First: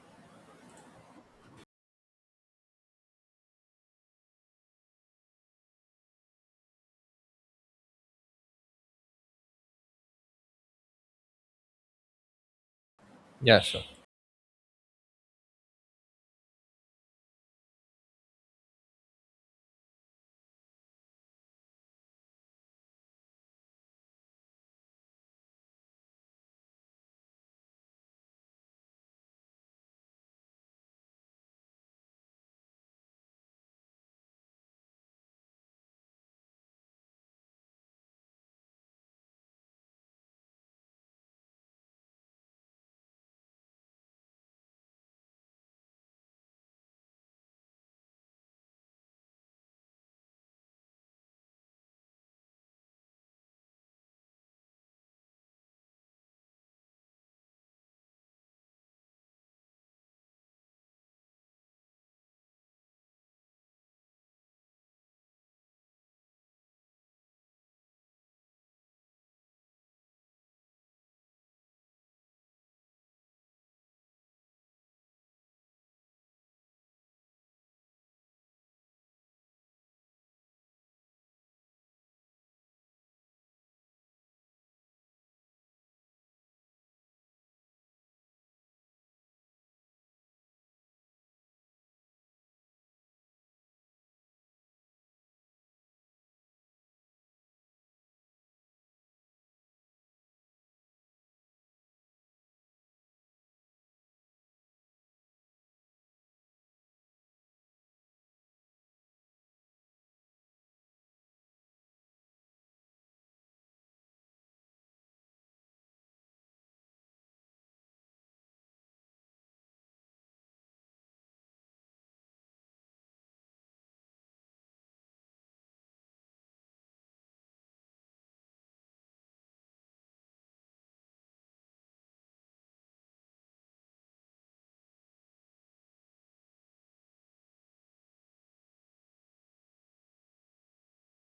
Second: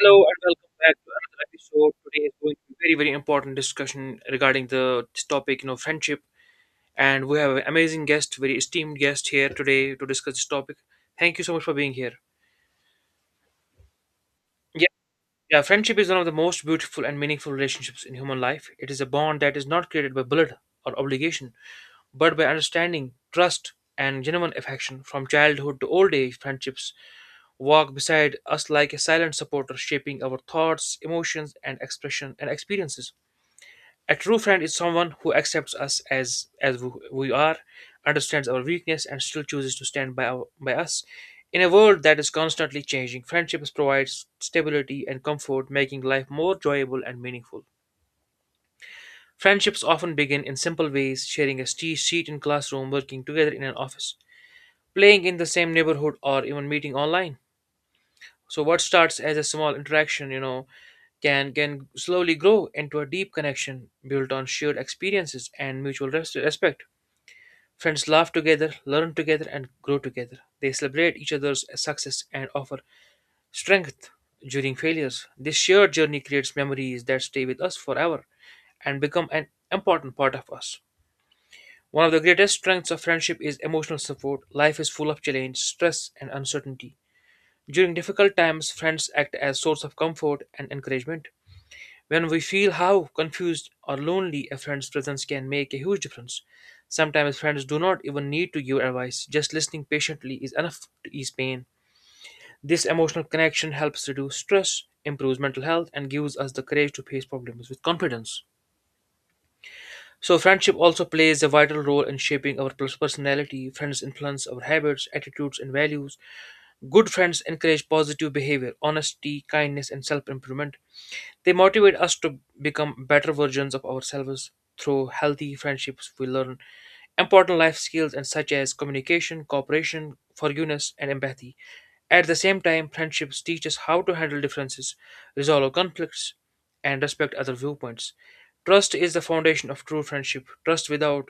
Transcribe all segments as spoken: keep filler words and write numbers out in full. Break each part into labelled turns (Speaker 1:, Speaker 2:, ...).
Speaker 1: Hello and welcome back to another episode. Today is going to be very, very important discussion regarding the this topic, you know, friendship. And we have an amazing guest, very esteemed guest here today to discuss this topic. Thank you so much for being here.
Speaker 2: Yeah, sure.
Speaker 1: Yeah, yeah, friendship is one of the most beautiful and meaningful relationships in human life. It is a bond that is not created by blood or obligation, but by understanding, trust, and genuine affection. From childhood to old age, friendships walk beside us like a silent supporter, shaping our thoughts, emotions, and expression and experiences. A true friend is someone who accepts us as as w- we are, understands our weakness, and still chooses to stand by our, by us. In a world that is constantly changing, friendships provide stability and comfort, making life more enjoyable and meaningful. Friendships often begin in simple ways, sharing a ste- seat in classroom, working together in an office, playing in the same neighborhood, or even meeting online. So what starts as a small interaction, you know, can can slowly grow into a deep connection built on shared experiences and mutual res- respect. Friends laugh together, learn together, and grow together. They celebrate each other's success and offer strength during failures. This shared journey creates memories that stay with us forever and become an important part of us. One of the greatest strengths of friendship is emotional support. Life is full of challenge, stress, and uncertainty. During difficult times, friends act as source of comfort and encouragement. When we feel how confused or lonely a friend's presence can make a huge difference. Sometimes friends do not even need to give advice, just listening patiently is enough to ease pain. This emotional connection helps reduce stress, improves mental health, and gives us the courage to face problems with confidence. So, friendship also plays a vital role in shaping our pers- personality. Friends influence our habits, attitudes, and values. Good friends encourage positive behavior, honesty, kindness, and self improvement. They motivate us to become better versions of ourselves. Through healthy friendships, we learn important life skills and such as communication, cooperation, forgiveness, and empathy. At the same time, friendships teach us how to handle differences, resolve conflicts, and respect other viewpoints. Trust is the foundation of true friendship. Trust without,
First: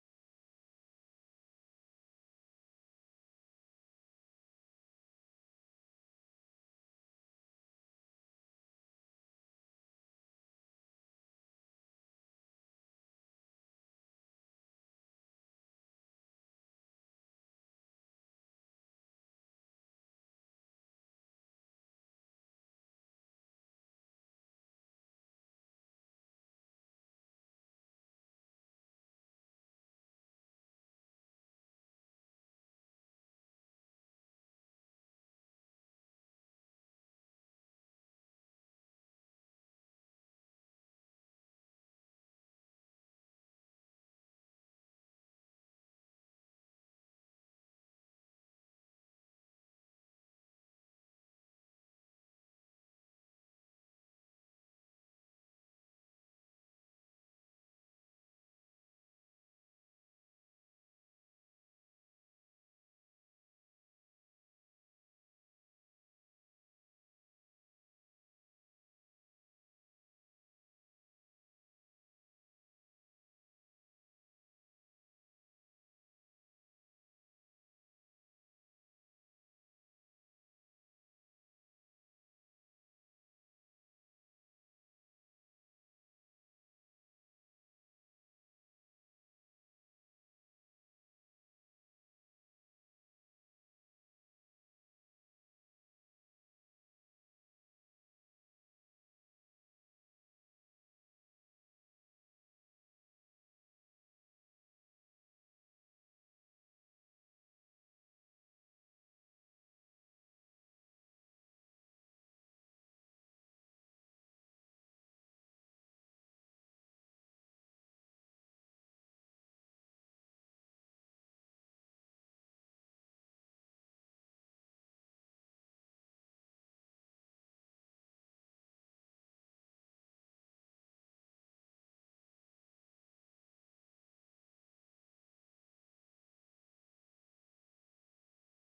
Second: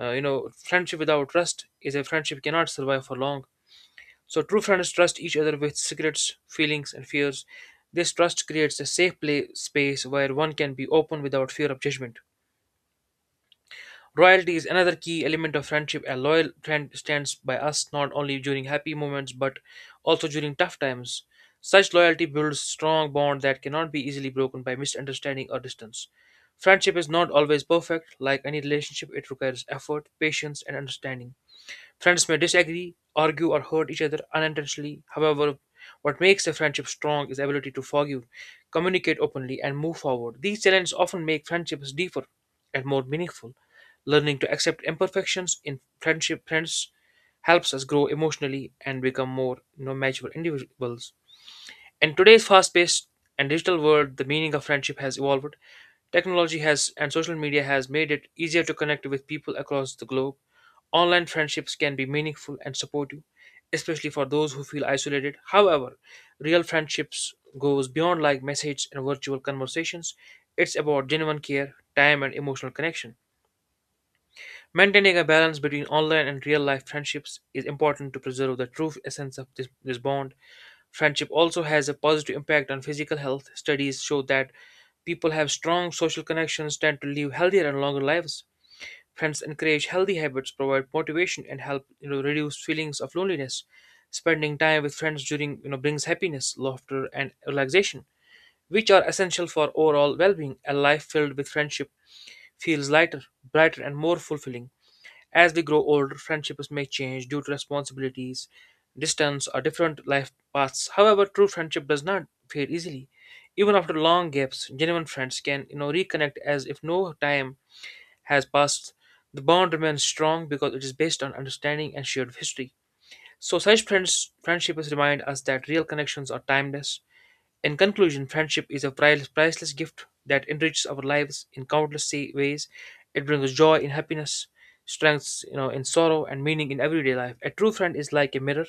Speaker 1: uh, you know, Friendship without trust is a friendship cannot survive for long. So true friends trust each other with secrets, feelings, and fears. This trust creates a safe play space where one can be open without fear of judgment. Loyalty is another key element of friendship. A loyal friend stands by us not only during happy moments but also during tough times. Such loyalty builds strong bond that cannot be easily broken by misunderstanding or distance. Friendship is not always perfect. Like any relationship, it requires effort, patience, and understanding. Friends may disagree, argue, or hurt each other unintentionally. However, what makes a friendship strong is the ability to forgive, communicate openly, and move forward. These challenges often make friendships deeper and more meaningful. Learning to accept imperfections in friendship friends helps us grow emotionally and become more you know, mature individuals. In today's fast-paced and digital world, the meaning of friendship has evolved. Technology has and social media has made it easier to connect with people across the globe. Online friendships can be meaningful and supportive, especially for those who feel isolated. However, real friendships goes beyond like messages and virtual conversations. It's about genuine care, time and emotional connection. Maintaining a balance between online and real life friendships is important to preserve the true essence of this, this bond. Friendship also has a positive impact on physical health. Studies show that people have strong social connections tend to live healthier and longer lives. Friends encourage healthy habits, provide motivation, and help you know reduce feelings of loneliness. Spending time with friends during you know brings happiness, laughter, and relaxation, which are essential for overall well-being. A life filled with friendship feels lighter, brighter, and more fulfilling. As we grow older, friendships may change due to responsibilities, distance, or different life paths. However, true friendship does not fade easily. Even after long gaps, genuine friends can you know reconnect as if no time has passed, the bond remains strong because it is based on understanding and shared history. So, such friends, friendships remind us that real connections are timeless. In conclusion, friendship is a pri- priceless gift that enriches our lives in countless sa- ways. It brings joy in happiness, strength you know, in sorrow, and meaning in everyday life. A true friend is like a mirror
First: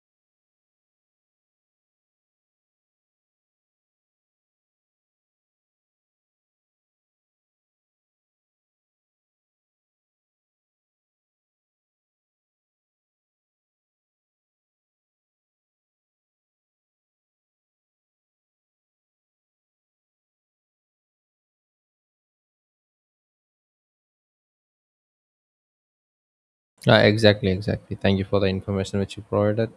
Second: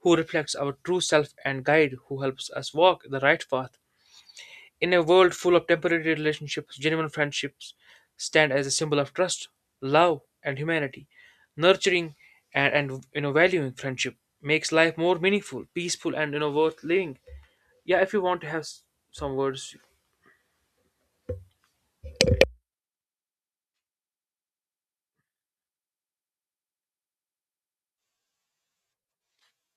Speaker 1: who reflects our true self and guide who helps us walk the right path. In a world full of temporary relationships, genuine friendships stand as a symbol of trust, love, and humanity. Nurturing and, and you know valuing friendship makes life more meaningful, peaceful, and you know worth living. Yeah, if you want to have s- some words.
Speaker 2: Uh, exactly, exactly. Thank you for the information which you provided.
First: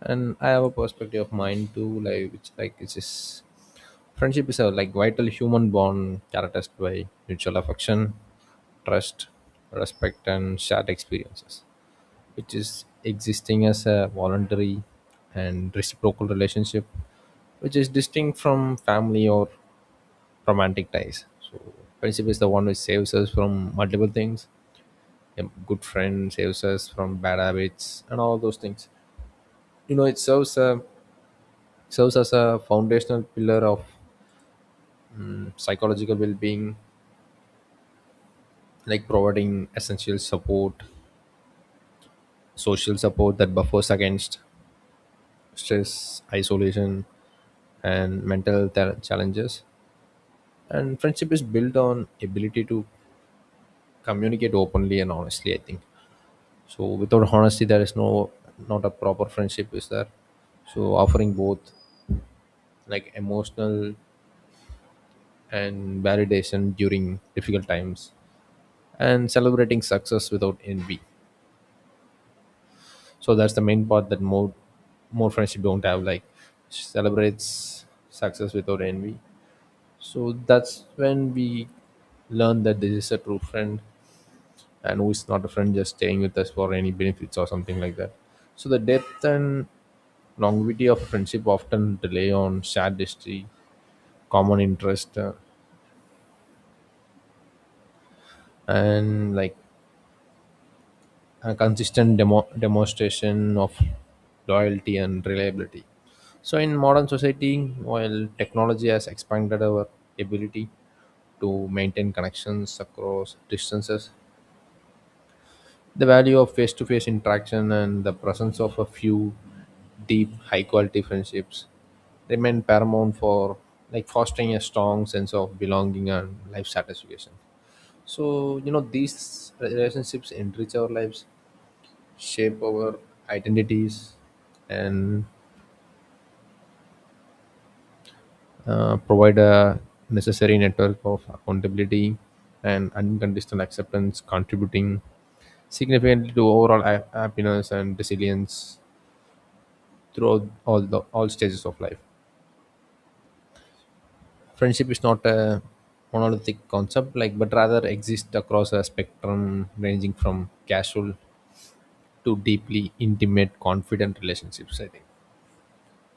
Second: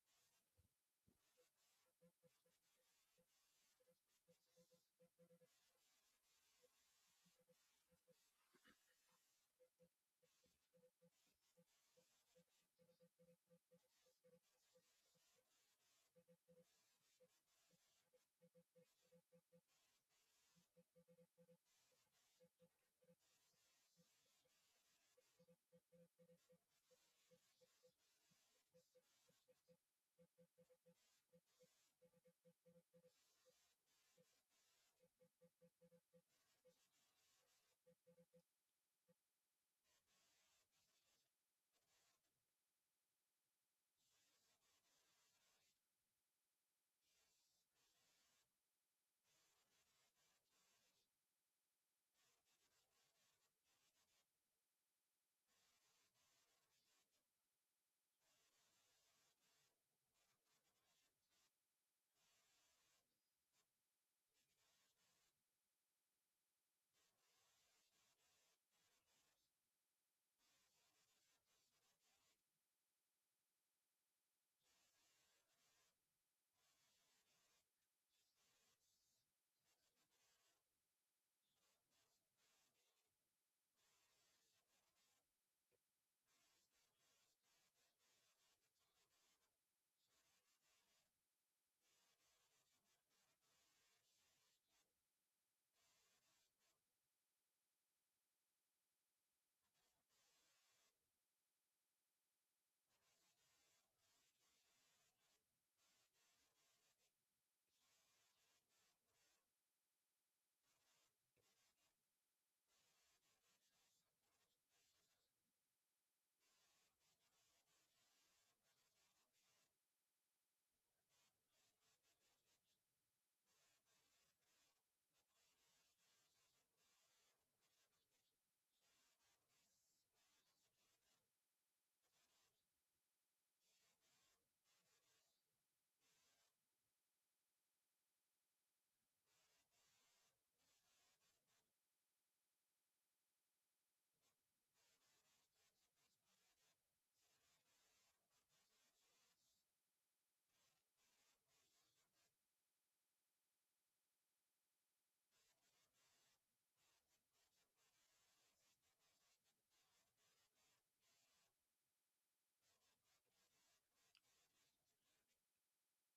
Speaker 2: And I have a perspective of mine too, like which like it's just friendship is a like vital human bond characterized by mutual affection, trust, respect and shared experiences. Which is existing as a voluntary and reciprocal relationship, which is distinct from family or romantic ties. So friendship is the one which saves us from multiple things. A good friend saves us from bad habits and all those things you know It serves a, serves as a foundational pillar of mm, psychological well-being, like providing essential support, social support that buffers against stress, isolation, and mental th- challenges. And friendship is built on ability to communicate openly and honestly, I think. So without honesty there is no, not a proper friendship is there. So offering both, like, emotional and validation during difficult times, and celebrating success without envy. So that's the main part that more more friendship don't have, like celebrates success without envy. So that's when we learn that this is a true friend, and who is not a friend, just staying with us for any benefits or something like that. So the depth and longevity of friendship often rely on shared history, common interest, uh, and like a consistent demo- demonstration of loyalty and reliability. So, in modern society, while technology has expanded our ability to maintain connections across distances, the value of face to face interaction and the presence of a few deep, high quality friendships remain paramount for, like, fostering a strong sense of belonging and life satisfaction. So, you know, these relationships enrich our lives, shape our identities, and uh, provide a necessary network of accountability and unconditional acceptance, contributing significantly to overall ha- happiness and resilience throughout all the all stages of life. Friendship is not a monolithic concept, like, but rather exists across a spectrum ranging from casual to deeply intimate, confident relationships, I think.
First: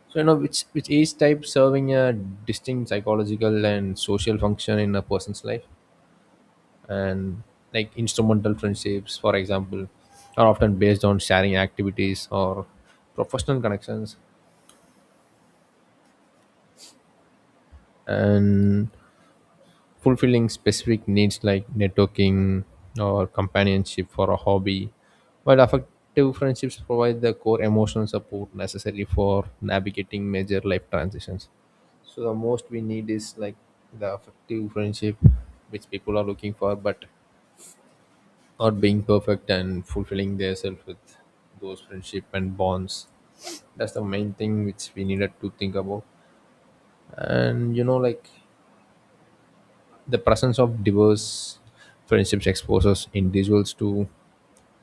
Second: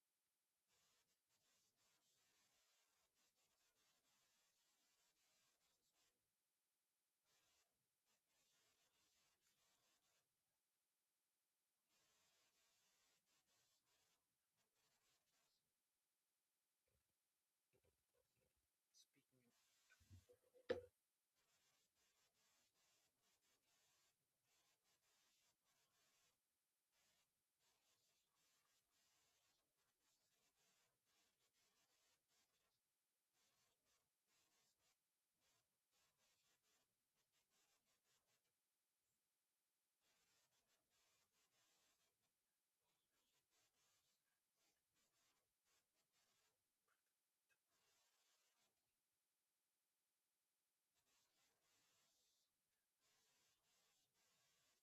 Speaker 2: So you know which which each type serving a distinct psychological and social function in a person's life, and, like, instrumental friendships, for example, are often based on sharing activities or professional connections, and fulfilling specific needs like networking or companionship for a hobby, while affective friendships provide the core emotional support necessary for navigating major life transitions. So the most we need is, like, the affective friendship which people are looking for, but not being perfect and fulfilling themselves with those friendship and bonds. That's the main thing which we needed to think about. And you know, like the presence of diverse friendships exposes individuals to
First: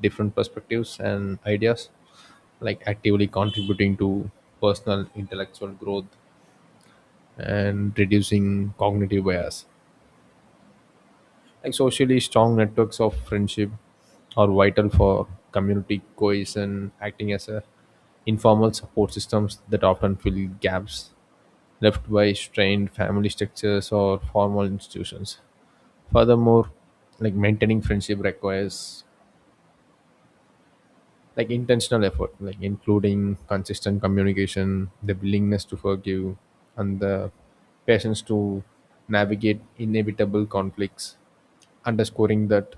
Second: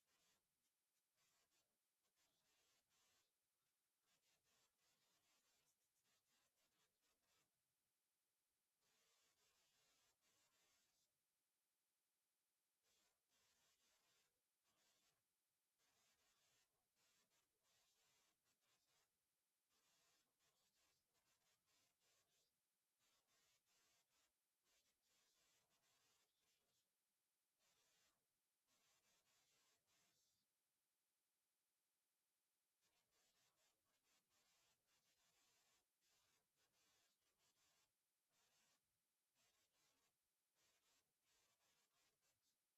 Speaker 2: different perspectives and ideas, like actively contributing to personal intellectual growth and reducing cognitive bias. Like socially strong networks of friendship are vital for community cohesion, acting as a informal support systems that often fill gaps left by strained family structures or formal institutions. Furthermore, like maintaining friendship requires, like, intentional effort, like including consistent communication, the willingness to forgive, and the patience to navigate inevitable conflicts, underscoring that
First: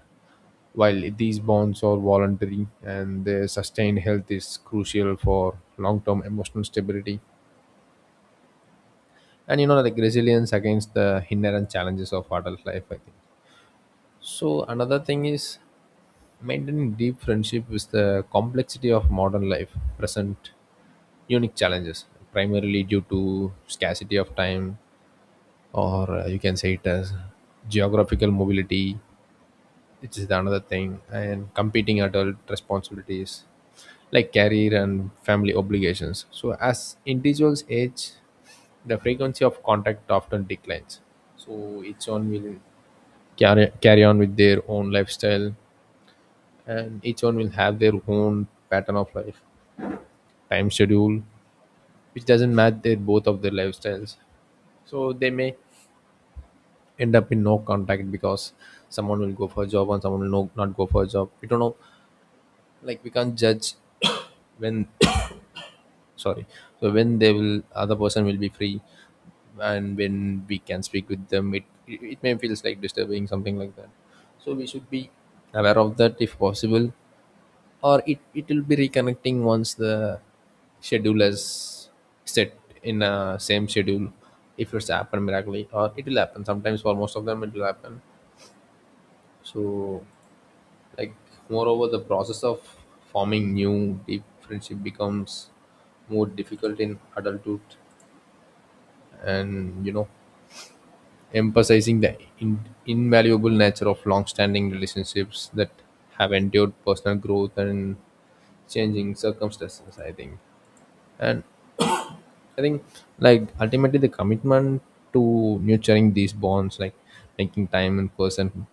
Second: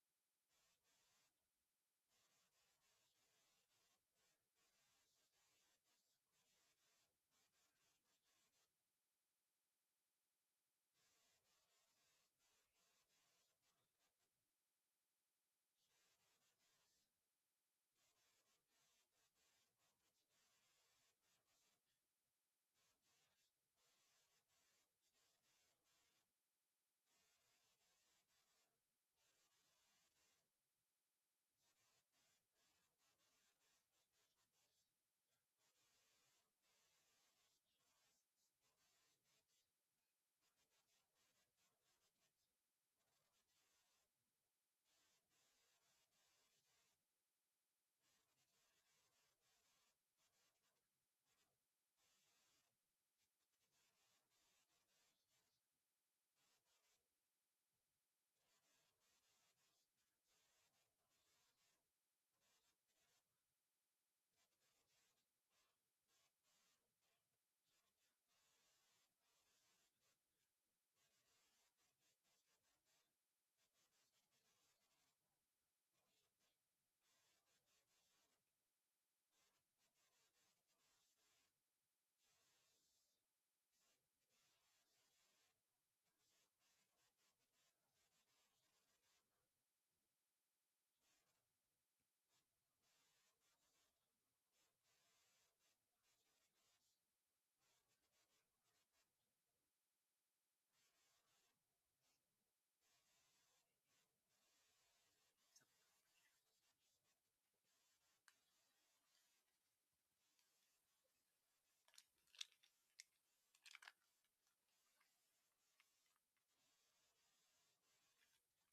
Speaker 2: while these bonds are voluntary and their sustained health is crucial for long-term emotional stability and, you know, like, resilience against the inherent challenges of adult life, I think. So another thing is, maintaining deep friendship is the complexity of modern life, present unique challenges primarily due to scarcity of time, or uh, you can say it as geographical mobility, which is the another thing, and competing adult responsibilities like career and family obligations. So as individuals age, the frequency of contact often declines. So each one will carry, carry on with their own lifestyle, and each one will have their own pattern of life, time schedule, which doesn't match their both of their lifestyles. So they may end up in no contact because someone will go for a job and someone will no, not go for a job, we don't know, like we can't judge. When sorry, so when they will, other person will be free, and when we can speak with them, it it may feels like disturbing something like that. So we should be aware of that if possible, or it it will be reconnecting once the schedule is set in a same schedule, if it's happened miraculously, or it will happen sometimes, for most of them it will happen. So, like, moreover the process of forming new deep friendship becomes more difficult in adulthood, and, you know, emphasizing the in- invaluable nature of long-standing relationships that have endured personal growth and changing circumstances, I think. And I think, like, ultimately the commitment to nurturing these bonds, like making time in person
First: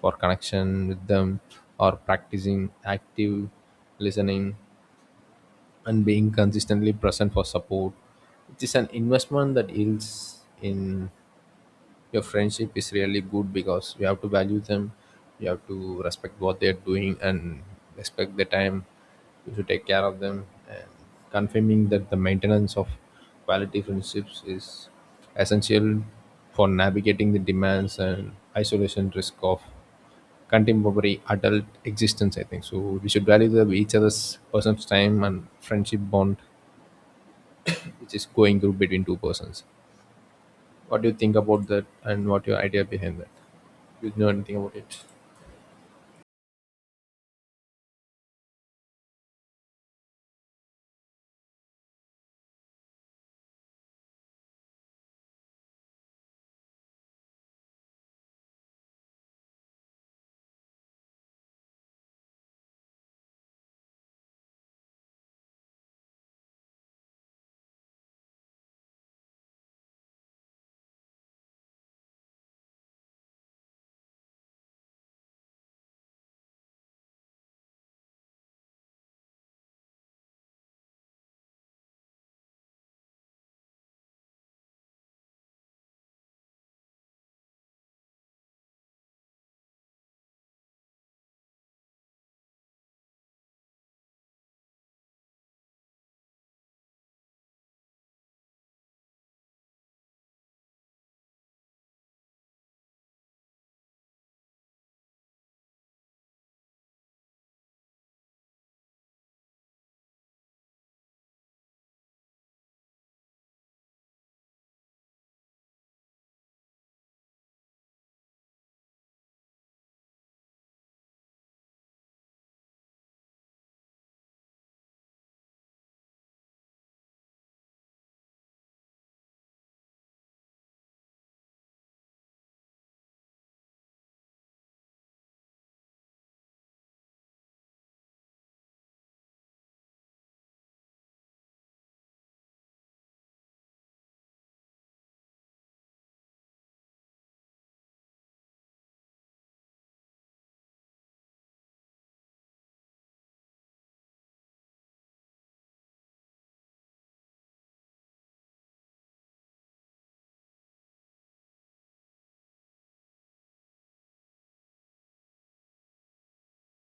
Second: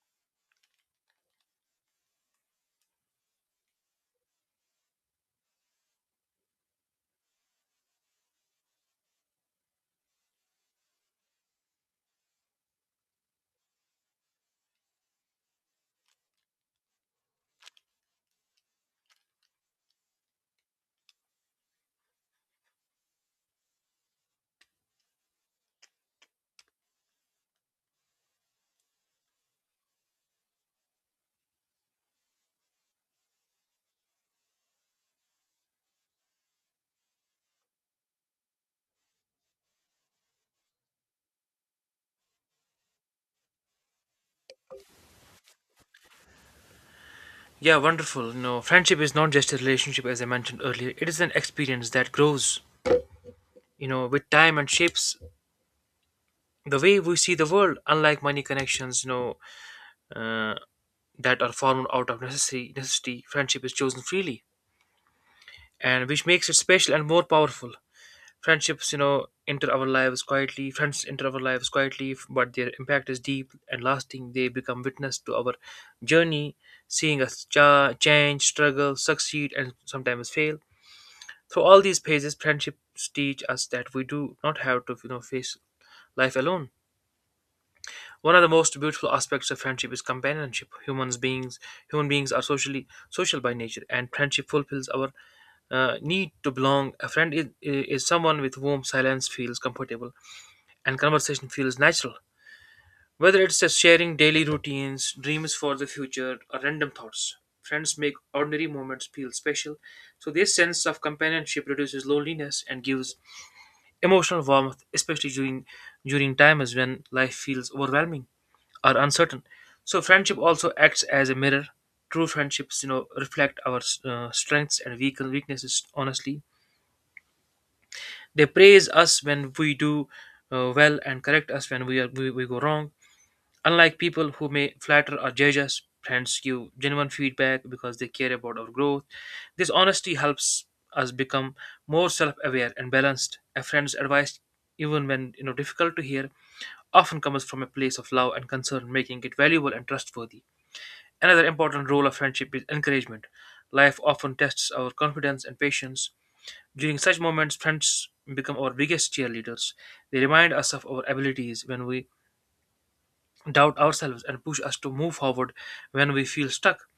Speaker 2: for connection with them, or practicing active listening and being consistently present for support. It is an investment that yields in your friendship is really good because you have to value them, you have to respect what they're doing and respect the time, you should take care of them, and confirming that the maintenance of quality friendships is essential for navigating the demands and isolation risk of contemporary adult existence, I think. So we should value the, each other's person's time and friendship bond, which is going through between two persons. What do you think about that, and what your idea behind that, you know anything about it?
Speaker 1: Yeah, wonderful. You know, friendship is not just a relationship, as I mentioned earlier. It is an experience that grows, you know, with time and shapes the way we see the world. Unlike money connections, you know, uh, that are formed out of necessary necessity, friendship is chosen freely and which makes it special and more powerful. Friendships, you know, enter our lives quietly. Friends enter our lives quietly, but their impact is deep and lasting. They become witness to our journey, seeing us cha- change, struggle, succeed, and sometimes fail. Through all these phases, friendships teach us that we do not have to, you know, face life alone. One of the most beautiful aspects of friendship is companionship. Humans beings, human beings are socially social by nature, and friendship fulfills our uh, need to belong. A friend is, is someone with whom silence feels comfortable and conversation feels natural. Whether it's just sharing daily routines, dreams for the future, or random thoughts, friends make ordinary moments feel special. So, this sense of companionship reduces loneliness and gives emotional warmth, especially during, during times when life feels overwhelming or uncertain. So, friendship also acts as a mirror. True friendships, you know, reflect our uh, strengths and weak- weaknesses honestly. They praise us when we do uh, well and correct us when we, are, we we go wrong. Unlike people who may flatter or judge us, friends give genuine feedback because they care about our growth. This honesty helps us become more self-aware and balanced. A friend's advice, even when you know difficult to hear, often comes from a place of love and concern, making it valuable and trustworthy. Another important role of friendship is encouragement. Life often tests our confidence and patience. During such moments, friends become our biggest cheerleaders. They remind us of our abilities when we doubt ourselves and push us to move forward when we feel stuck.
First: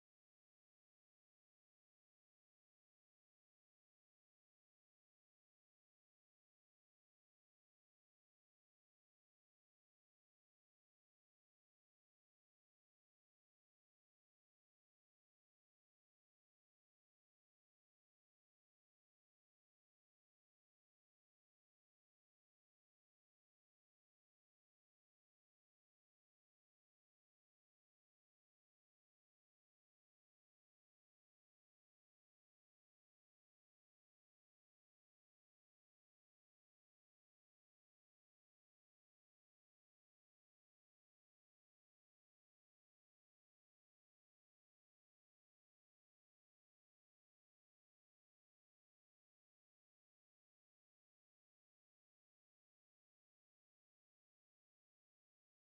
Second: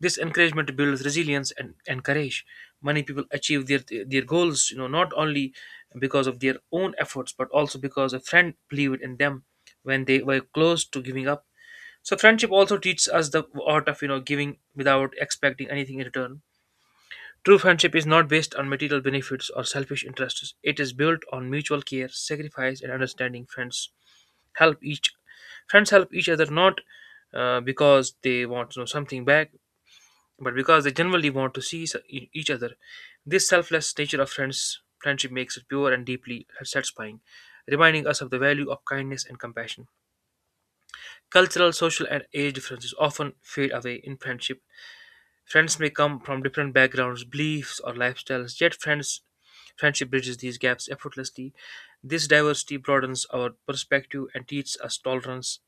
Speaker 1: This encouragement builds resilience and, and courage. Many people achieve their their goals, you know, not only because of their own efforts, but also because a friend believed in them when they were close to giving up. So friendship also teaches us the art of you know giving without expecting anything in return. True friendship is not based on material benefits or selfish interests. It is built on mutual care, sacrifice, and understanding. Friends help each Friends help each other not uh, because they want to know something back, but because they generally want to see s- e- each other. This selfless nature of friends friendship makes it pure and deeply satisfying, reminding us of the value of kindness and compassion. Cultural, social, and age differences often fade away in friendship. Friends may come from different backgrounds, beliefs, or lifestyles, yet friends friendship bridges these gaps effortlessly. This diversity broadens our perspective and teaches us tolerance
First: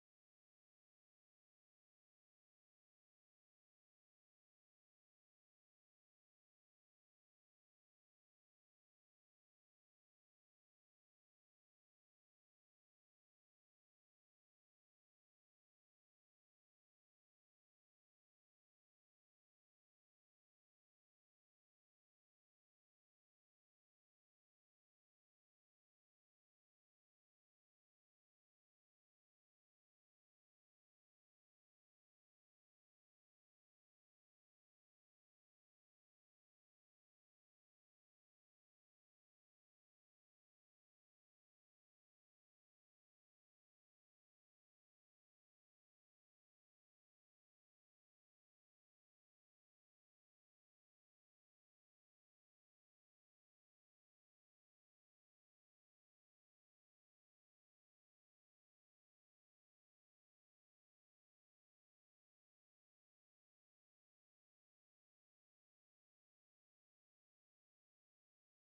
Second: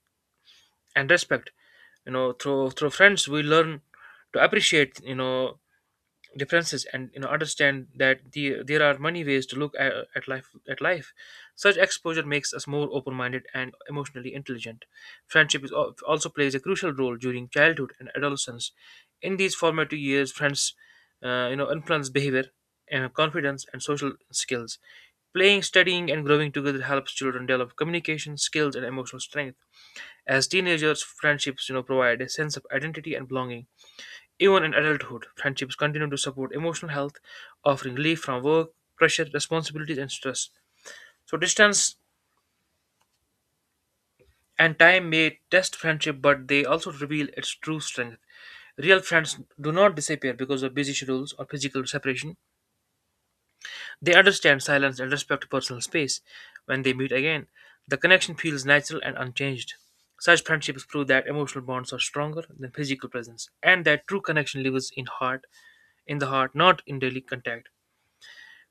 Speaker 1: and respect. You know, through through friends we learn to appreciate, you know, differences and you know understand that the, there are many ways to look at, at life at life. Such exposure makes us more open-minded and emotionally intelligent. Friendship is al- also plays a crucial role during childhood and adolescence. In these formative years friends uh, you know influence behavior, uh, confidence and social skills. Playing, studying, and growing together helps children develop communication skills and emotional strength. As teenagers, friendships, you know, provide a sense of identity and belonging. Even in adulthood, friendships continue to support emotional health, offering relief from work, pressure, responsibilities, and stress. So, distance and time may test friendship, but they also reveal its true strength. Real friends do not disappear because of busy schedules or physical separation. They understand silence and respect personal space. When they meet again, the connection feels natural and unchanged. Such friendships prove that emotional bonds are stronger than physical presence, and that true connection lives in heart, in the heart, not in daily contact.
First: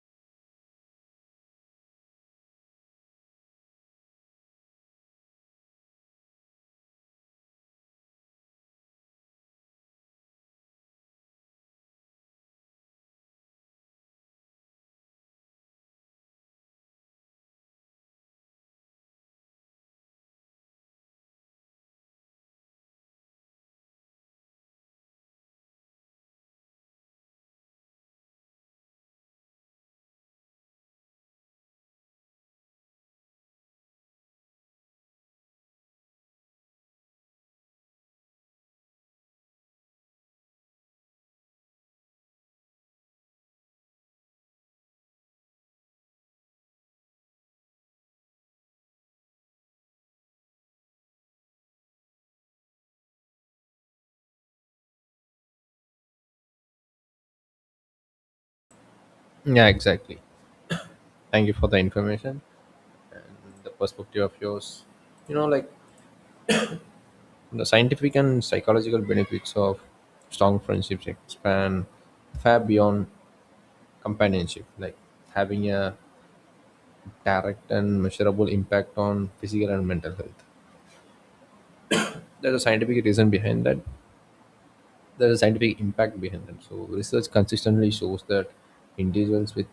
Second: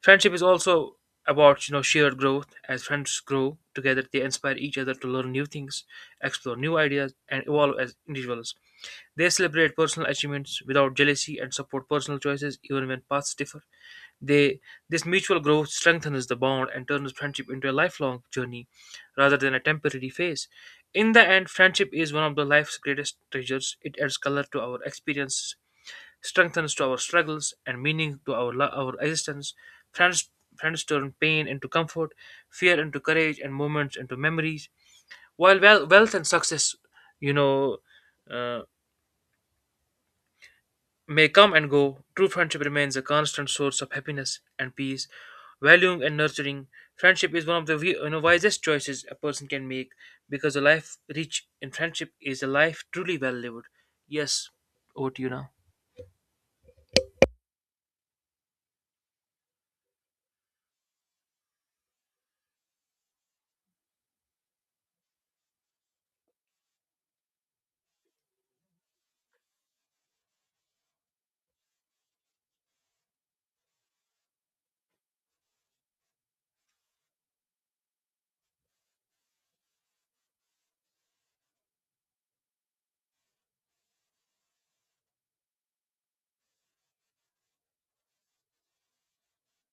Speaker 1: Friendship is also about you know shared growth. As friends grow together, they inspire each other to learn new things, explore new ideas, and evolve as individuals. They celebrate personal achievements without jealousy and support personal choices even when paths differ. They This mutual growth strengthens the bond and turns friendship into a lifelong journey rather than a temporary phase. In the end, friendship is one of the life's greatest treasures. It adds color to our experiences, strengthens to our struggles, and meaning to our, lo- our existence. Friends, Friends turn pain into comfort, fear into courage, and moments into memories. While wel- wealth and success, you know, uh, may come and go, true friendship remains a constant source of happiness and peace. Valuing and nurturing friendship is one of the wi- you know, wisest choices a person can make because a life rich in friendship is a life truly well lived. Yes, over to you now.
Speaker 2: Yeah, exactly, thank you for the information, the perspective of yours. You know, like, the scientific and psychological benefits of strong friendships expand far beyond companionship, like having a direct and measurable impact on physical and mental health. There's a scientific reason behind that. There's a scientific impact behind that. So research consistently shows that individuals with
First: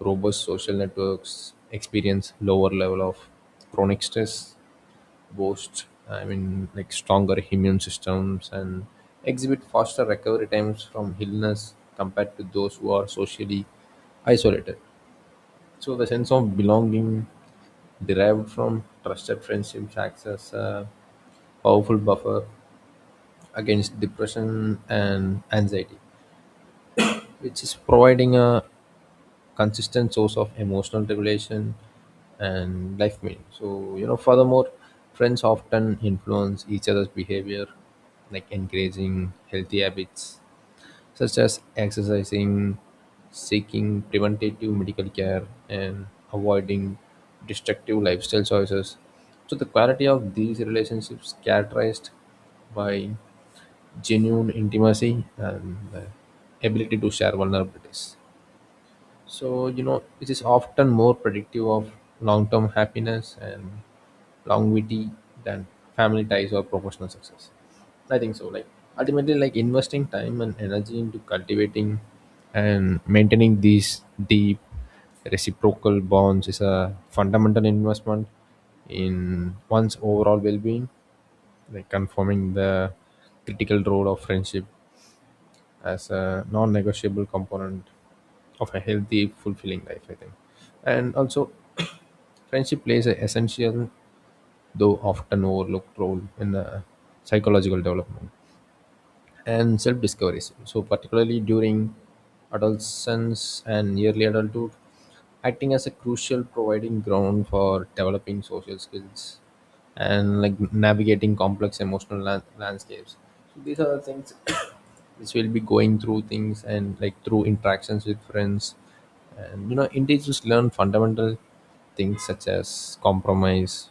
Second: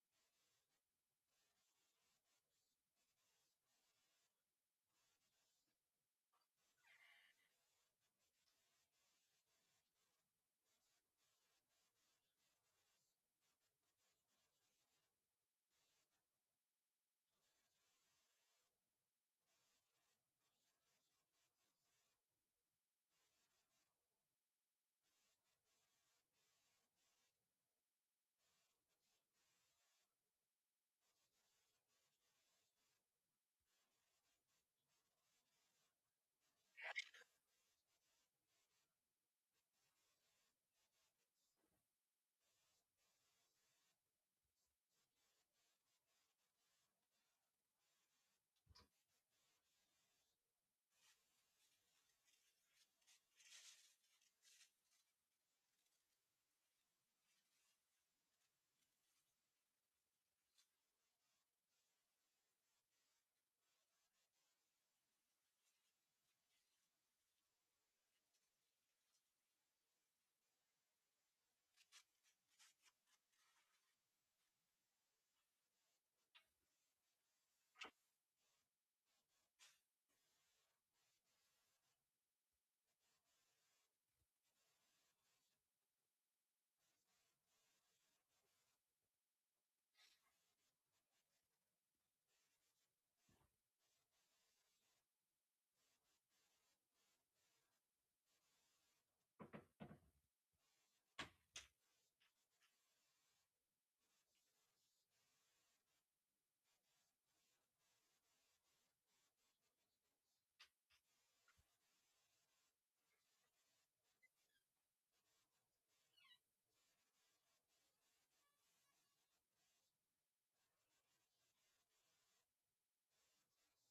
Speaker 2: robust social networks experience lower level of chronic stress, boasts, I mean, like, stronger immune systems and exhibit faster recovery times from illness compared to those who are socially isolated. So the sense of belonging derived from trusted friendships acts as a powerful buffer against depression and anxiety, which is providing a consistent source of emotional regulation and life meaning. So, you know, furthermore, friends often influence each other's behavior, like encouraging healthy habits such as exercising, seeking preventative medical care, and avoiding destructive lifestyle choices. So, the quality of these relationships characterized by genuine intimacy and the ability to share vulnerabilities. So, you know, it is often more predictive of long term happiness and longevity than family ties or professional success, I think. So, like, ultimately, like investing time and energy into cultivating and maintaining these deep reciprocal bonds is a fundamental investment in one's overall well being, like confirming the critical role of friendship as a non-negotiable component of a healthy, fulfilling life, I think. And also friendship plays an essential, though often overlooked, role in the psychological development and self discovery. So, particularly during adolescence and early adulthood, acting as a crucial providing ground for developing social skills and, like, navigating complex emotional lan- landscapes. So these are the things which will be going through things, and, like, through interactions with friends. And, you know, individuals learn fundamental things such as compromise,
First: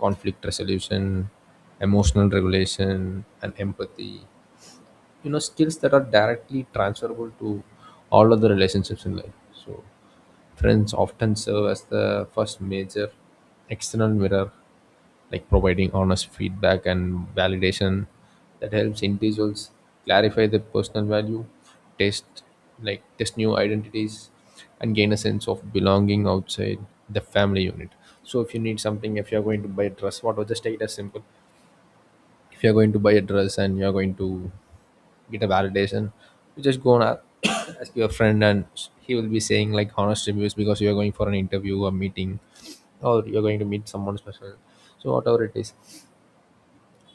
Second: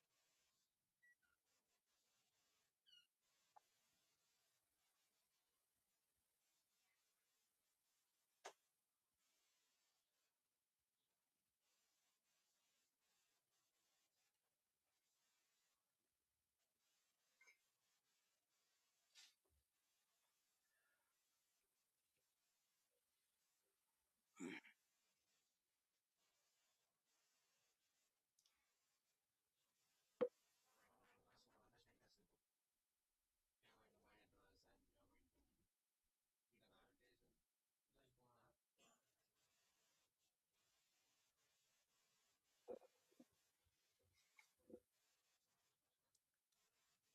Speaker 2: conflict resolution, emotional regulation, and empathy, you know, skills that are directly transferable to all other relationships in life. So friends often serve as the first major external mirror, like providing honest feedback and validation that helps individuals clarify their personal value, test, like test new identities and gain a sense of belonging outside the family unit. So if you need something, if you're going to buy a dress, what was just take it as simple, if you're going to buy a dress and you're going to get a validation, you just go and a- ask your friend, and he will be saying like honest reviews because you are going for an interview, a meeting, or you're going to meet someone special. So whatever it is,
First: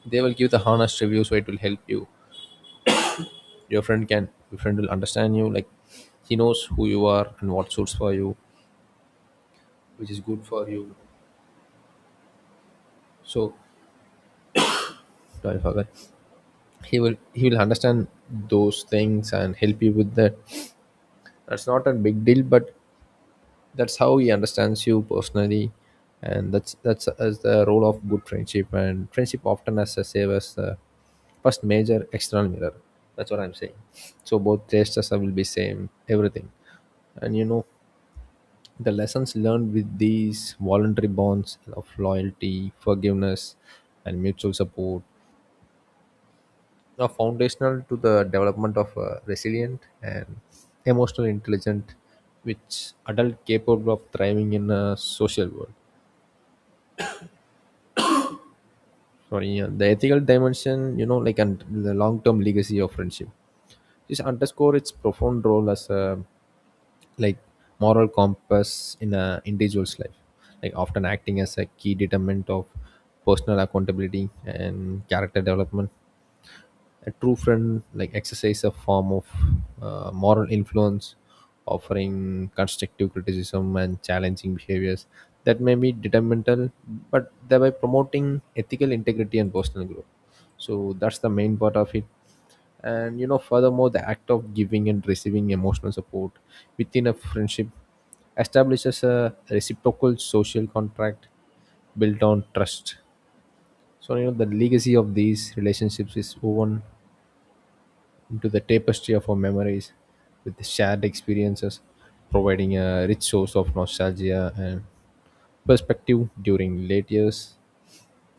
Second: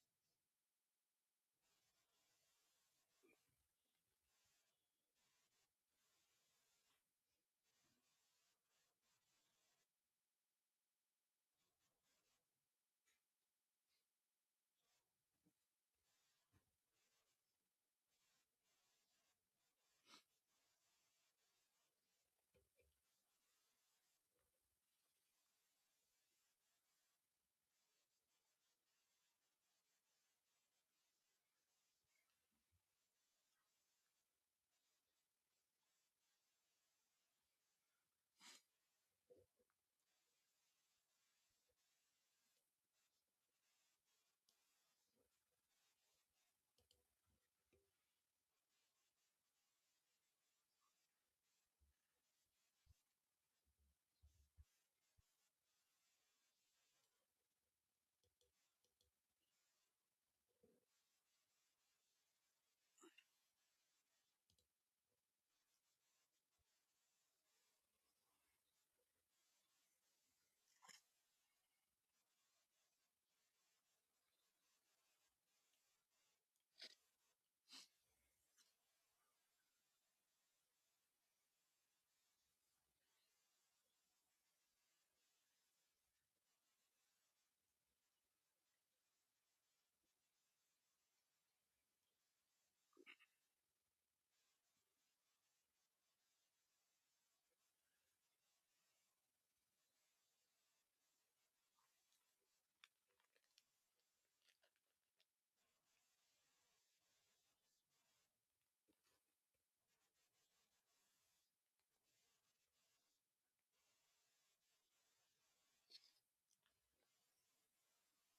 Speaker 2: they will give the honest review, so it will help you. Your friend can, your friend will understand you, like he knows who you are and what suits for you, which is good for you. So sorry for that. He will he will understand those things and help you with that. That's not a big deal, but that's how he understands you personally, and that's that's as the role of good friendship, and friendship often has a save as the first major external mirror. That's what I'm saying. So both tastes will be same, everything. And, you know, the lessons learned with these voluntary bonds of loyalty, forgiveness, and mutual support are foundational to the development of a resilient and emotional intelligent, which adult capable of thriving in a social world, sorry. Yeah, the ethical dimension, you know, like, and the long-term legacy of friendship, this underscore its profound role as a, like, moral compass in a individual's life, like often acting as a key determinant of personal accountability and character development. A true friend, like, exercise a form of uh, moral influence, offering constructive criticism and challenging behaviors that may be detrimental, but thereby promoting ethical integrity and personal growth. So that's the main part of it. And, you know, furthermore, the act of giving and receiving emotional support within a friendship establishes a reciprocal social contract built on trust. So, you know, the legacy of these relationships is woven into the tapestry of our memories, with shared experiences, providing a rich source of nostalgia and perspective during late years.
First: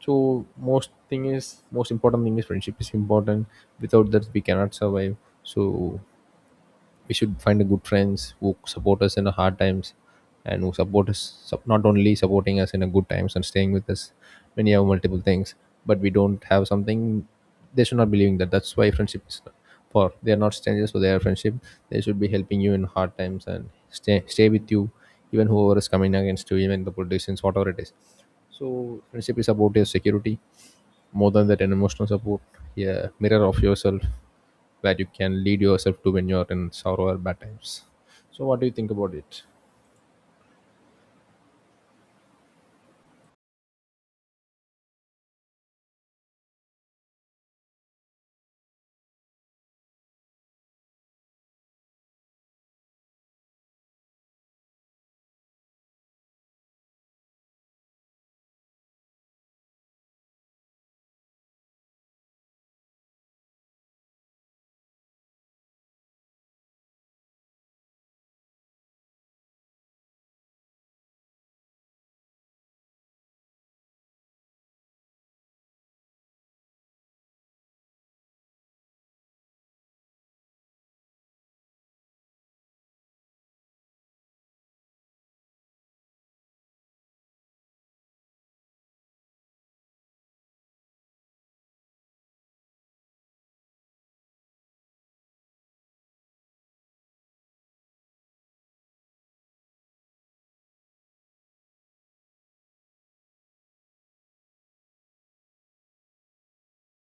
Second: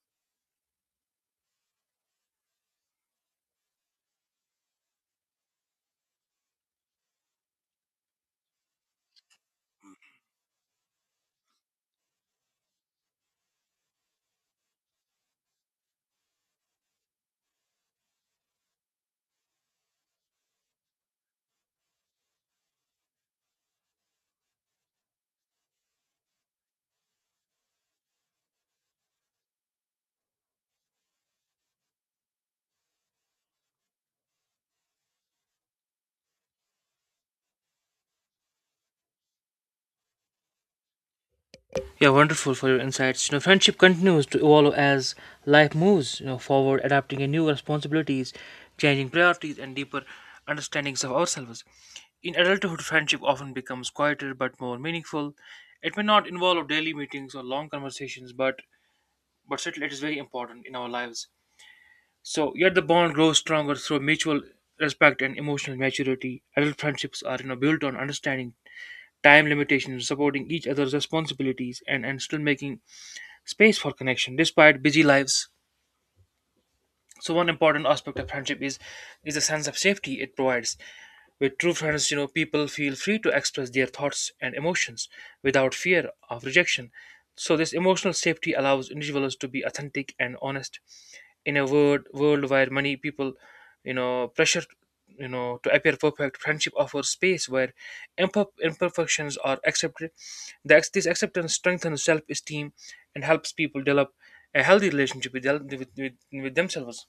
Speaker 2: So most thing is, most important thing is, friendship is important. Without that we cannot survive. So we should find a good friends who support us in the hard times, and who support us, sup- not only supporting us in the good times and staying with us when you have multiple things, but we don't have something, they should not be leaving that. That's why friendship is not- for, they are not strangers for their friendship, they should be helping you in hard times and stay stay with you even whoever is coming against you, even the politicians, whatever it is. So friendship is about your security, more than that an emotional support, a mirror of yourself where you can lead yourself to when you're in sorrow or bad times. So what do you think about it?
Speaker 1: Yeah, wonderful for your insights. You know, friendship continues to evolve as life moves, you know, forward, adapting to new responsibilities, changing priorities, and deeper understandings of ourselves. In adulthood, friendship often becomes quieter but more meaningful. It may not involve daily meetings or long conversations, but but certainly it is very important in our lives. So, yet the bond grows stronger through mutual respect and emotional maturity. Adult friendships are, you know, built on understanding time limitations, supporting each other's responsibilities, and and still making space for connection despite busy lives. So one important aspect of friendship is is a sense of safety it provides. With true friends, you know, people feel free to express their thoughts and emotions without fear of rejection. So this emotional safety allows individuals to be authentic and honest in a world world where many people, you know, pressure, you know, to appear perfect. Friendship offers space where imper- imperfections are accepted. The ex- this acceptance strengthens self-esteem and helps people develop a healthy relationship with, the- with, with, with themselves.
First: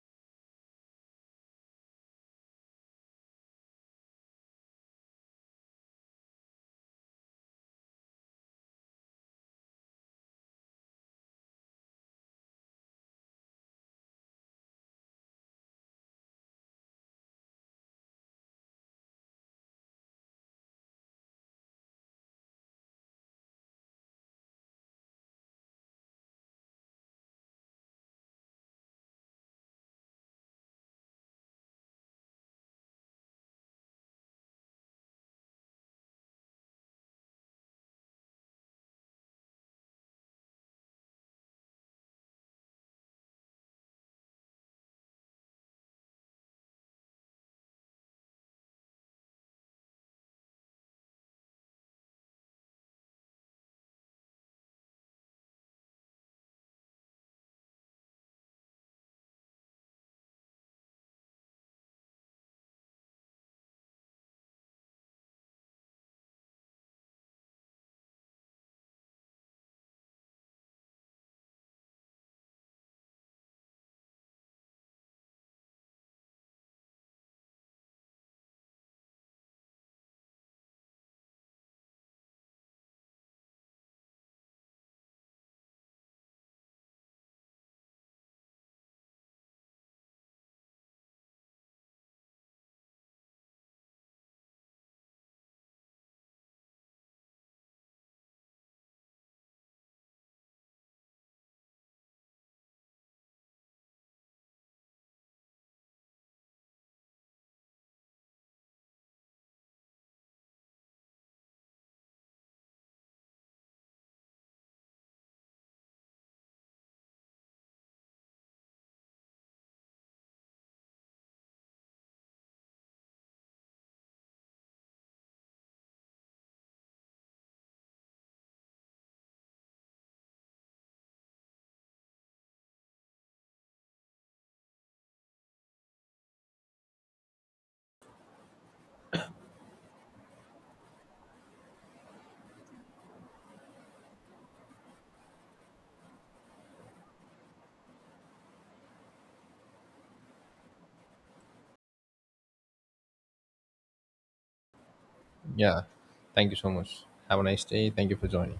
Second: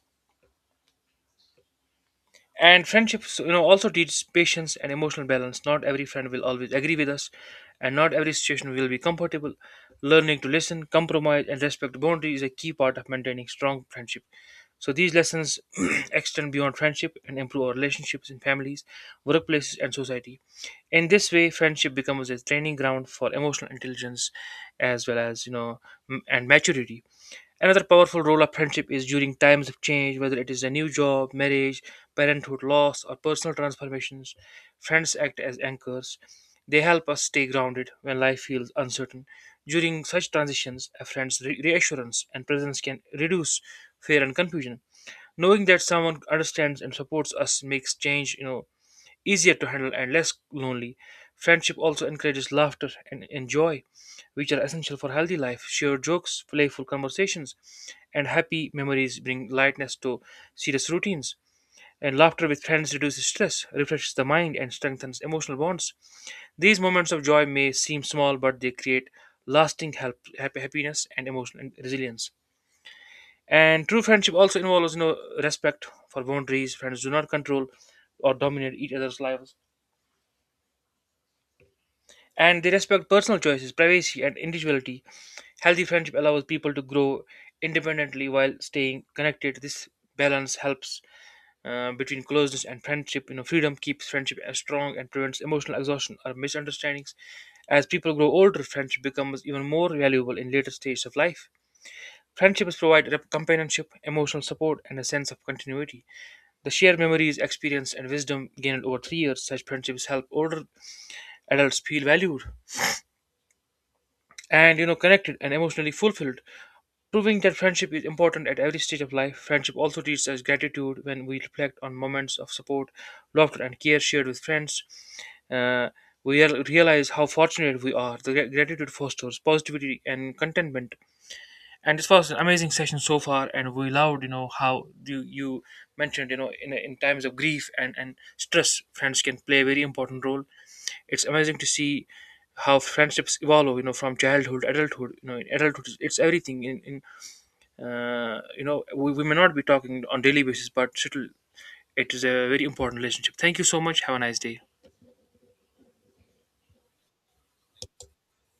Speaker 1: And friendships, you know, also teach patience and emotional balance. Not every friend will always agree with us, and not every situation will be comfortable. Learning to listen, compromise, and respect boundaries is a key part of maintaining strong friendship. So these lessons extend beyond friendship and improve our relationships in families, workplaces, and society. In this way, friendship becomes a training ground for emotional intelligence as well as, you know m- and maturity. Another powerful role of friendship is during times of change, whether it is a new job, marriage, parenthood, loss, or personal transformations. Friends act as anchors. They help us stay grounded when life feels uncertain. During such transitions, a friend's re- reassurance and presence can reduce fear and confusion. Knowing that someone understands and supports us makes change, you know, easier to handle and less lonely. Friendship also encourages laughter and, and joy, which are essential for healthy life. Shared jokes, playful conversations, and happy memories bring lightness to serious routines. And laughter with friends reduces stress, refreshes the mind, and strengthens emotional bonds. These moments of joy may seem small, but they create lasting help, happy, happiness and emotional resilience. And true friendship also involves, you know, respect for boundaries. Friends do not control or dominate each other's lives, and they respect personal choices, privacy, and individuality. Healthy friendship allows people to grow independently while staying connected. This balance helps, uh, between closeness and friendship. You know, freedom keeps friendship as strong and prevents emotional exhaustion or misunderstandings. As people grow older, friendship becomes even more valuable in later stages of life. Friendships provide rep- companionship, emotional support, and a sense of continuity. The shared memories, experience, and wisdom gained over three years, such friendships help older adults feel valued and, you know, connected and emotionally fulfilled, proving that friendship is important at every stage of life. Friendship also teaches us gratitude. When we reflect on moments of support, laughter, and care shared with friends, uh, we real- realize how fortunate we are. The gra- gratitude fosters positivity and contentment. And this was an amazing session so far, and we loved, you know, how you, you mentioned, you know, in, in times of grief and and stress, friends can play a very important role. It's amazing to see how friendships evolve. You know, from childhood, adulthood. You know, in adulthood, it's everything. In, in uh, You know, we, we may not be talking on daily basis, but still, it is a very important relationship. Thank you so much. Have a nice day.
Speaker 2: Yeah, thank you so much. Have a nice day. Thank you for joining.